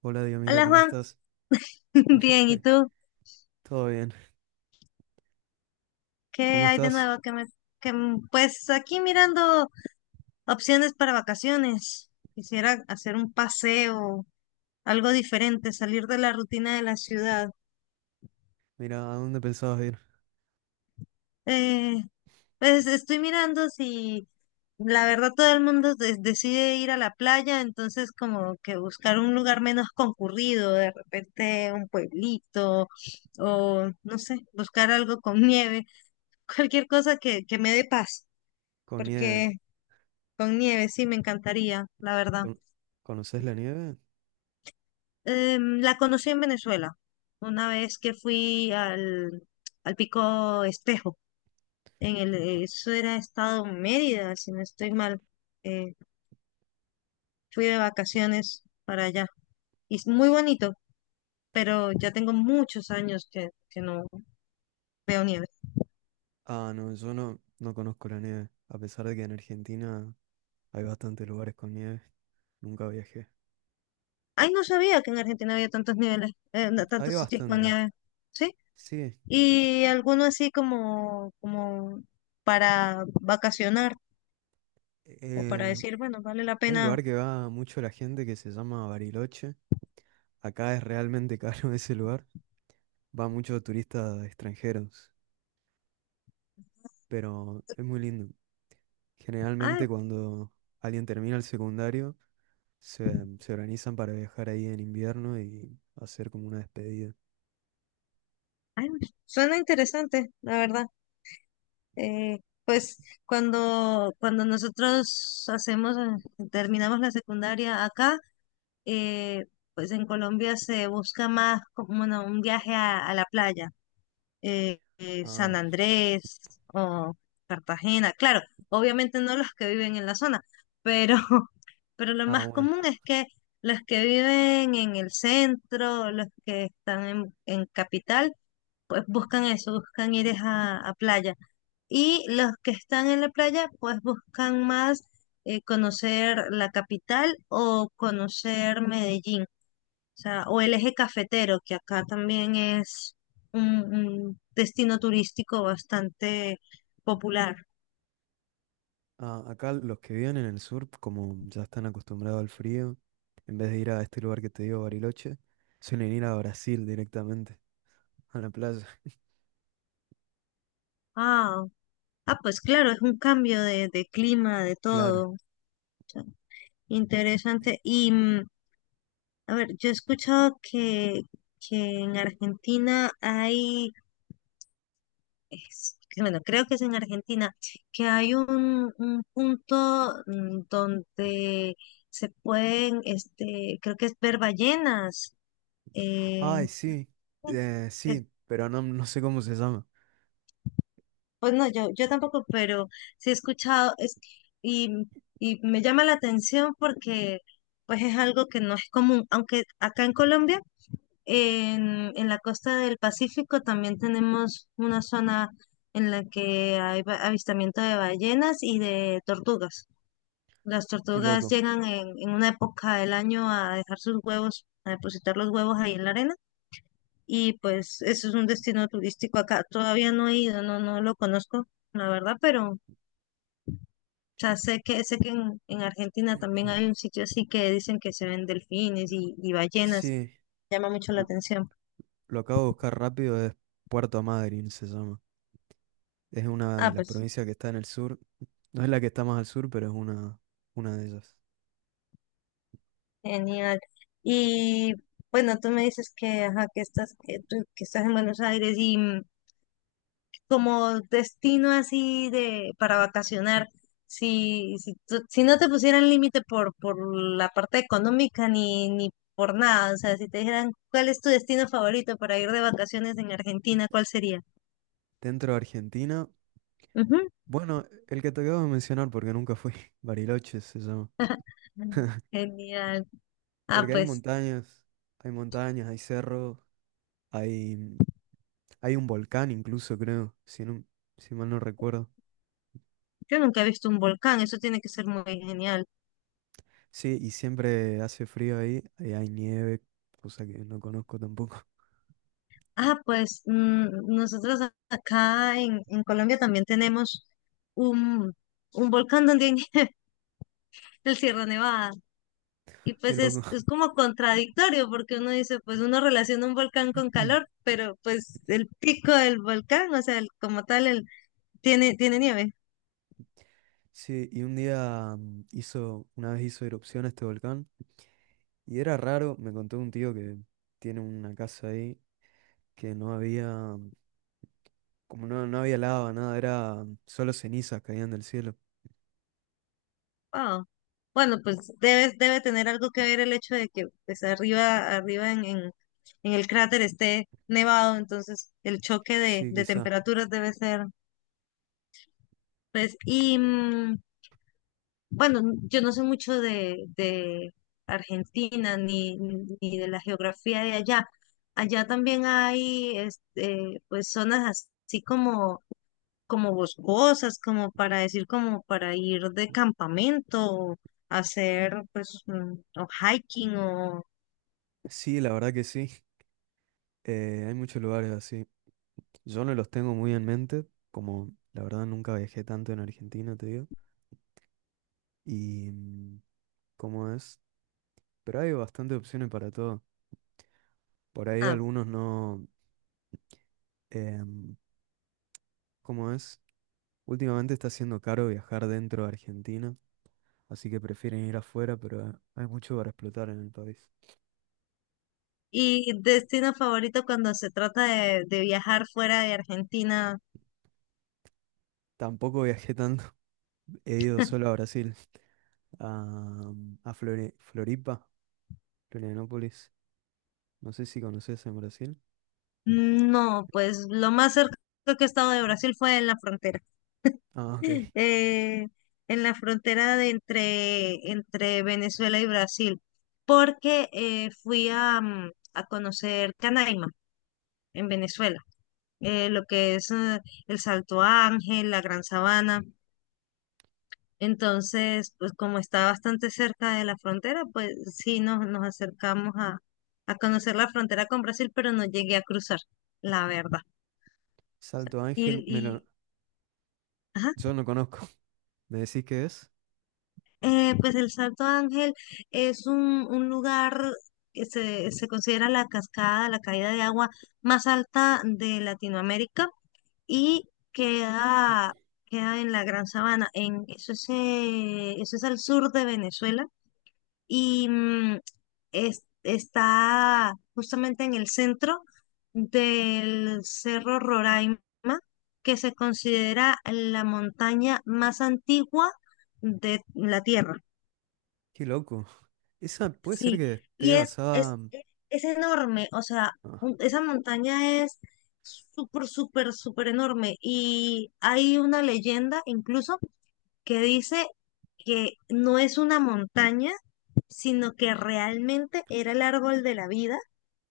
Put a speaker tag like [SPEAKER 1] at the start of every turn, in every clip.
[SPEAKER 1] Hola, Dios, mira,
[SPEAKER 2] Hola
[SPEAKER 1] ¿cómo
[SPEAKER 2] Juan,
[SPEAKER 1] estás?
[SPEAKER 2] bien, ¿y tú?
[SPEAKER 1] Todo bien.
[SPEAKER 2] ¿Qué
[SPEAKER 1] ¿Cómo
[SPEAKER 2] hay de
[SPEAKER 1] estás?
[SPEAKER 2] nuevo? Que me, que, mm, Pues aquí mirando opciones para vacaciones. Quisiera hacer un paseo, algo diferente, salir de la rutina de la ciudad.
[SPEAKER 1] Mira, ¿a dónde pensabas ir?
[SPEAKER 2] Eh, pues estoy mirando si, la verdad, todo el mundo decide ir a la playa, entonces como que buscar un lugar menos concurrido, de repente un pueblito o no sé, buscar algo con nieve, cualquier cosa que me dé paz,
[SPEAKER 1] ¿Con nieve?
[SPEAKER 2] porque con nieve, sí, me encantaría, la verdad.
[SPEAKER 1] ¿Con... ¿Conoces la nieve?
[SPEAKER 2] La conocí en Venezuela, una vez que fui al Pico Espejo, en el, eso era estado Mérida, si no estoy mal. Eh, Fui de vacaciones para allá. Y es muy bonito, pero ya tengo muchos años que no veo nieve.
[SPEAKER 1] Ah, no, yo no, no conozco la nieve. A pesar de que en Argentina hay bastantes lugares con nieve, nunca viajé.
[SPEAKER 2] Ay, no sabía que en Argentina había tantos niveles, no,
[SPEAKER 1] Hay
[SPEAKER 2] tantos sitios con
[SPEAKER 1] bastante.
[SPEAKER 2] nieve. ¿Sí?
[SPEAKER 1] Sí,
[SPEAKER 2] Y alguno así como para vacacionar. O para
[SPEAKER 1] el...
[SPEAKER 2] decir, bueno, vale la
[SPEAKER 1] hay un
[SPEAKER 2] pena.
[SPEAKER 1] lugar que va mucho la gente que se llama Bariloche. Acá es realmente caro ese lugar. Va mucho turistas extranjeros, pero es muy lindo.
[SPEAKER 2] Ah,
[SPEAKER 1] Generalmente cuando alguien termina el secundario, se organizan para viajar ahí en invierno y hacer como una despedida.
[SPEAKER 2] ay, suena interesante, la verdad. Eh, pues cuando nosotros hacemos, terminamos la secundaria acá, eh, pues en Colombia se busca más como, bueno, un viaje a la playa, San
[SPEAKER 1] Ah,
[SPEAKER 2] Andrés o Cartagena. Claro, obviamente no los que viven en la zona, pero pero lo
[SPEAKER 1] ah,
[SPEAKER 2] más
[SPEAKER 1] bueno.
[SPEAKER 2] común es que los que viven en el centro, los que están en capital, pues buscan eso, buscan ir es a playa. Y los que están en la playa, pues buscan más conocer la capital o conocer Medellín, o sea, o el eje cafetero, que acá también es un destino turístico bastante popular.
[SPEAKER 1] Ah, acá los que viven en el sur, como ya están acostumbrados al frío, en vez de ir a este lugar que te digo, Bariloche, suelen ir a Brasil directamente, a la playa.
[SPEAKER 2] Ah, ah, pues claro, es un cambio de clima, de
[SPEAKER 1] Claro.
[SPEAKER 2] todo. Interesante. A ver, yo he escuchado que en Argentina hay, bueno, creo que es en Argentina, que hay un punto, mm, donde se pueden, este, creo que es ver ballenas. eh,
[SPEAKER 1] Ay, sí.
[SPEAKER 2] sí, es-
[SPEAKER 1] Sí, pero no, no sé cómo se llama.
[SPEAKER 2] pues no, yo tampoco, pero sí he escuchado, es, y, y me llama la atención porque pues es algo que no es común, aunque acá en Colombia, en la costa del Pacífico también tenemos una zona en la que hay avistamiento de ballenas y de tortugas. Las
[SPEAKER 1] Qué
[SPEAKER 2] tortugas
[SPEAKER 1] loco.
[SPEAKER 2] llegan en una época del año a dejar sus huevos, a depositar los huevos ahí en la arena. Y pues eso es un destino turístico acá. Todavía no he ido, no, no lo conozco, la verdad, pero ya sé que en Argentina también hay un sitio así que dicen que se ven delfines y ballenas.
[SPEAKER 1] Sí,
[SPEAKER 2] Llama mucho la
[SPEAKER 1] lo
[SPEAKER 2] atención.
[SPEAKER 1] lo acabo de buscar rápido, es Puerto Madryn se llama. Es una de
[SPEAKER 2] Ah,
[SPEAKER 1] las
[SPEAKER 2] pues.
[SPEAKER 1] provincias que está en el sur. No es la que está más al sur, pero es una de ellas.
[SPEAKER 2] Genial. Y bueno, tú me dices que, ajá, que estás, que estás en Buenos Aires y, mm, como destino así de para vacacionar, si no te pusieran límite por la parte económica ni por nada, o sea, si te dijeran cuál es tu destino favorito para ir de vacaciones en Argentina, ¿cuál sería?
[SPEAKER 1] Dentro de Argentina,
[SPEAKER 2] Ujú.
[SPEAKER 1] bueno, el que te acabo de mencionar porque nunca fui, Bariloche se llama.
[SPEAKER 2] Genial. Ah,
[SPEAKER 1] Porque hay
[SPEAKER 2] pues
[SPEAKER 1] montañas, hay montañas, hay cerros, hay, mm, hay un volcán incluso, creo, si mal no recuerdo.
[SPEAKER 2] yo nunca he visto un volcán, eso tiene que ser muy genial.
[SPEAKER 1] Sí, y siempre hace frío ahí, ahí hay nieve, cosa que no conozco tampoco.
[SPEAKER 2] Ah, pues, mm, nosotros acá en Colombia también tenemos un, un volcán donde hay el Sierra Nevada. Y
[SPEAKER 1] Qué
[SPEAKER 2] pues
[SPEAKER 1] loco.
[SPEAKER 2] es como contradictorio porque uno dice, pues uno relaciona un volcán con calor, pero pues el pico del volcán, o sea, el, como tal, el, tiene nieve.
[SPEAKER 1] Sí, y un día hizo, una vez hizo erupción este volcán. Y era raro, me contó un tío que tiene una casa ahí, que no había, como no había lava, nada, era solo cenizas caían del cielo.
[SPEAKER 2] Wow. Bueno, pues debe tener algo que ver el hecho de que pues arriba, arriba en el cráter esté nevado, entonces el choque
[SPEAKER 1] Sí,
[SPEAKER 2] de
[SPEAKER 1] quizá.
[SPEAKER 2] temperaturas debe ser, pues, y... mm, bueno, yo no sé mucho de Argentina, ni de la geografía de allá. Allá también hay este, pues zonas así como boscosas, como para decir, como para ir de campamento, hacer pues, mm, o hiking o
[SPEAKER 1] Sí, la verdad que sí. Hay muchos lugares así. Yo no los tengo muy en mente, como la verdad nunca viajé tanto en Argentina, te digo. Y mm, ¿Cómo es? Pero hay bastantes opciones para todo. Por ahí
[SPEAKER 2] ah,
[SPEAKER 1] algunos no. em, ¿Cómo es? Últimamente está siendo caro viajar dentro de Argentina, así que prefieren ir afuera, pero hay mucho para explotar en el país.
[SPEAKER 2] y destino favorito cuando se trata de viajar fuera de Argentina,
[SPEAKER 1] Tampoco viajé tanto, he ido solo a Brasil, a, a Floripa, Florianópolis. No sé si conoces en Brasil.
[SPEAKER 2] no, pues lo más cerca que he estado de Brasil fue en la frontera.
[SPEAKER 1] Ah, ok.
[SPEAKER 2] eh, en la frontera de entre Venezuela y Brasil, porque fui a, mm, a conocer Canaima en Venezuela, lo que es, el Salto Ángel, la Gran Sabana. Entonces, pues como está bastante cerca de la frontera, pues sí nos, nos acercamos a conocer la frontera con Brasil, pero no llegué a cruzar, la verdad.
[SPEAKER 1] Salto Ángel, me lo-
[SPEAKER 2] Y, ajá.
[SPEAKER 1] Yo no conozco. ¿Me decís qué es?
[SPEAKER 2] Pues el Salto Ángel es un lugar que se considera la cascada, la caída de agua más alta de Latinoamérica y queda, queda en la Gran Sabana. Eso es, eso es al sur de Venezuela y, mm, está justamente en el centro del Cerro Roraima, que se considera la montaña más antigua de la Tierra.
[SPEAKER 1] Qué loco. Esa puede ser
[SPEAKER 2] Sí,
[SPEAKER 1] que
[SPEAKER 2] y
[SPEAKER 1] esté basada.
[SPEAKER 2] es enorme, o sea,
[SPEAKER 1] Ah,
[SPEAKER 2] esa montaña es súper, súper, súper enorme. Y hay una leyenda incluso que dice que no es una montaña, sino que realmente era el árbol de la vida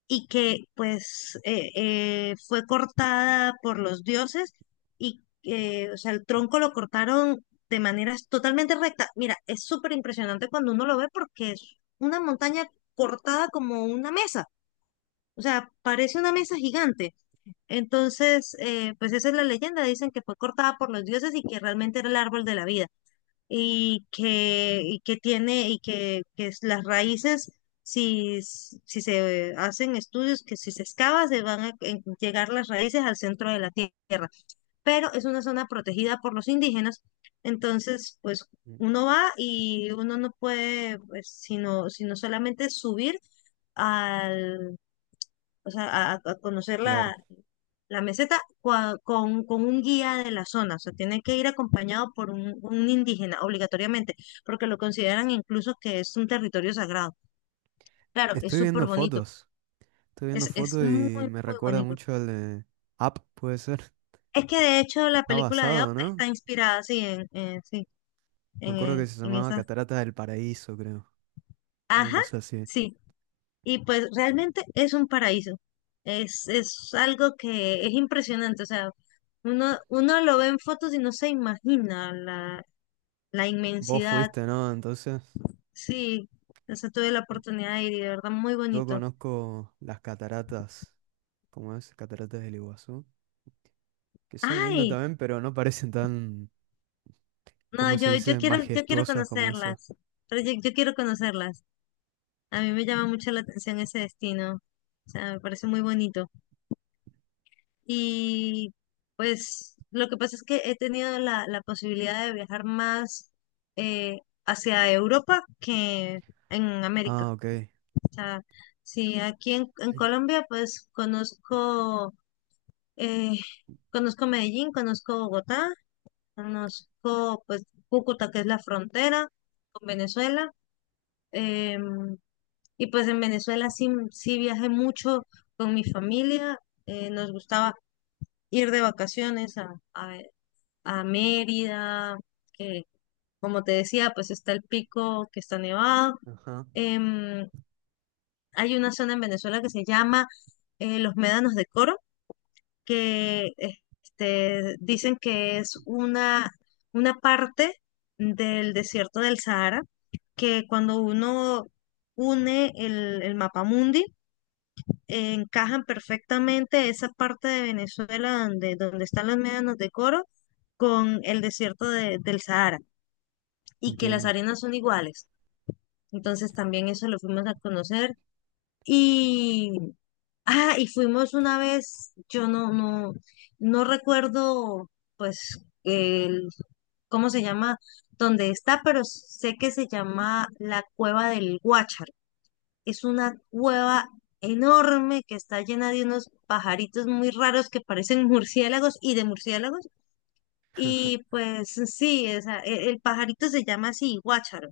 [SPEAKER 2] y que pues fue cortada por los dioses y o sea, el tronco lo cortaron de manera totalmente recta. Mira, es súper impresionante cuando uno lo ve porque es una montaña cortada como una mesa, o sea, parece una mesa gigante. Entonces, pues esa es la leyenda, dicen que fue cortada por los dioses y que realmente era el árbol de la vida y que tiene que es las raíces, si, si se hacen estudios, que si se excava, se van a llegar las raíces al centro de la tierra. Pero es una zona protegida por los indígenas, entonces, pues
[SPEAKER 1] mm,
[SPEAKER 2] uno va y uno no puede, pues, sino solamente subir al, o sea, a conocer
[SPEAKER 1] claro.
[SPEAKER 2] la meseta con un guía de la zona, o sea, tiene que ir acompañado por un indígena obligatoriamente, porque lo consideran incluso que es un territorio sagrado. Claro, es
[SPEAKER 1] Estoy
[SPEAKER 2] súper
[SPEAKER 1] viendo
[SPEAKER 2] bonito,
[SPEAKER 1] fotos. Estoy viendo
[SPEAKER 2] es, es
[SPEAKER 1] fotos
[SPEAKER 2] muy,
[SPEAKER 1] y me
[SPEAKER 2] muy
[SPEAKER 1] recuerda
[SPEAKER 2] bonito.
[SPEAKER 1] mucho al de Up, puede ser.
[SPEAKER 2] Es que de hecho la
[SPEAKER 1] Está
[SPEAKER 2] película de Up
[SPEAKER 1] basado, ¿no?
[SPEAKER 2] está inspirada, sí, en, sí,
[SPEAKER 1] Me acuerdo que se
[SPEAKER 2] en
[SPEAKER 1] llamaba
[SPEAKER 2] esa.
[SPEAKER 1] Cataratas del Paraíso, creo. Una
[SPEAKER 2] Ajá,
[SPEAKER 1] cosa así.
[SPEAKER 2] sí. Y pues realmente es un paraíso. Es algo que es impresionante, o sea, uno lo ve en fotos y no se imagina la
[SPEAKER 1] Vos
[SPEAKER 2] inmensidad.
[SPEAKER 1] fuiste, ¿no? Entonces,
[SPEAKER 2] Sí, eso tuve la oportunidad de ir y de verdad muy
[SPEAKER 1] yo
[SPEAKER 2] bonito.
[SPEAKER 1] conozco las cataratas, ¿cómo es? Cataratas del Iguazú, que son lindas
[SPEAKER 2] Ay,
[SPEAKER 1] también, pero no parecen tan,
[SPEAKER 2] no,
[SPEAKER 1] ¿cómo se dice?
[SPEAKER 2] yo quiero
[SPEAKER 1] Majestuosas como esas.
[SPEAKER 2] conocerlas, pero yo quiero conocerlas. A mí me llama mucho la atención ese destino, o sea, me parece muy bonito. Y pues lo que pasa es que he tenido la, la posibilidad de viajar más eh, hacia Europa que en América.
[SPEAKER 1] Ah, ok.
[SPEAKER 2] O sea, sí, aquí en Colombia pues conozco... eh, Conozco Medellín, conozco Bogotá, conozco pues Cúcuta, que es la frontera con Venezuela. em, y pues en Venezuela sí, sí viajé mucho con mi familia. Nos gustaba ir de vacaciones a, a Mérida, que, como te decía, pues está el pico que está nevado.
[SPEAKER 1] Ajá,
[SPEAKER 2] Em, Hay una zona en Venezuela que se llama, Los Médanos de Coro, que este, dicen que es una parte del desierto del Sahara, que cuando uno une el mapamundi, encajan perfectamente esa parte de Venezuela donde, donde están los médanos de Coro con el desierto del Sahara y que las
[SPEAKER 1] entiendo.
[SPEAKER 2] arenas son iguales. Entonces también eso lo fuimos a conocer y ah, y fuimos una vez, yo no recuerdo, pues, el, cómo se llama, dónde está, pero sé que se llama la Cueva del Guácharo. Es una cueva enorme que está llena de unos pajaritos muy raros que parecen murciélagos y de murciélagos. Y pues sí, el pajarito se llama así, Guácharo.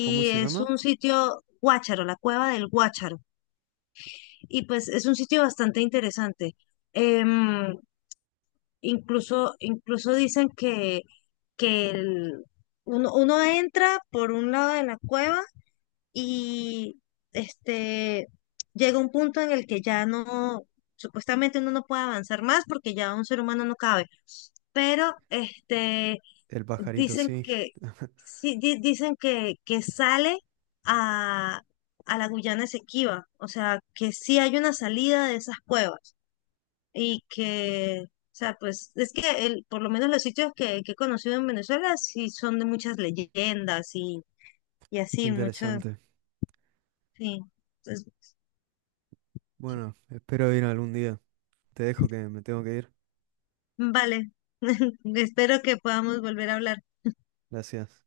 [SPEAKER 1] ¿Cómo se
[SPEAKER 2] es
[SPEAKER 1] llama?
[SPEAKER 2] un sitio, Guácharo, la Cueva del Guácharo. Y pues es un sitio bastante interesante. Em, incluso incluso dicen que uno entra por un lado de la cueva y este llega un punto en el que ya no, supuestamente uno no puede avanzar más porque ya un ser humano no cabe. Pero este
[SPEAKER 1] El pajarito,
[SPEAKER 2] dicen
[SPEAKER 1] sí.
[SPEAKER 2] que, sí, dicen que sale a, a la Guyana Esequiba, o sea, que sí hay una salida de esas cuevas y que, o sea, pues es que el, por lo menos los sitios que he conocido en Venezuela sí son de muchas leyendas y así, mucho,
[SPEAKER 1] Interesante.
[SPEAKER 2] sí. Entonces,
[SPEAKER 1] Bueno, espero ir algún día. Te dejo que me tengo que ir.
[SPEAKER 2] vale, espero que podamos volver a hablar.
[SPEAKER 1] Gracias.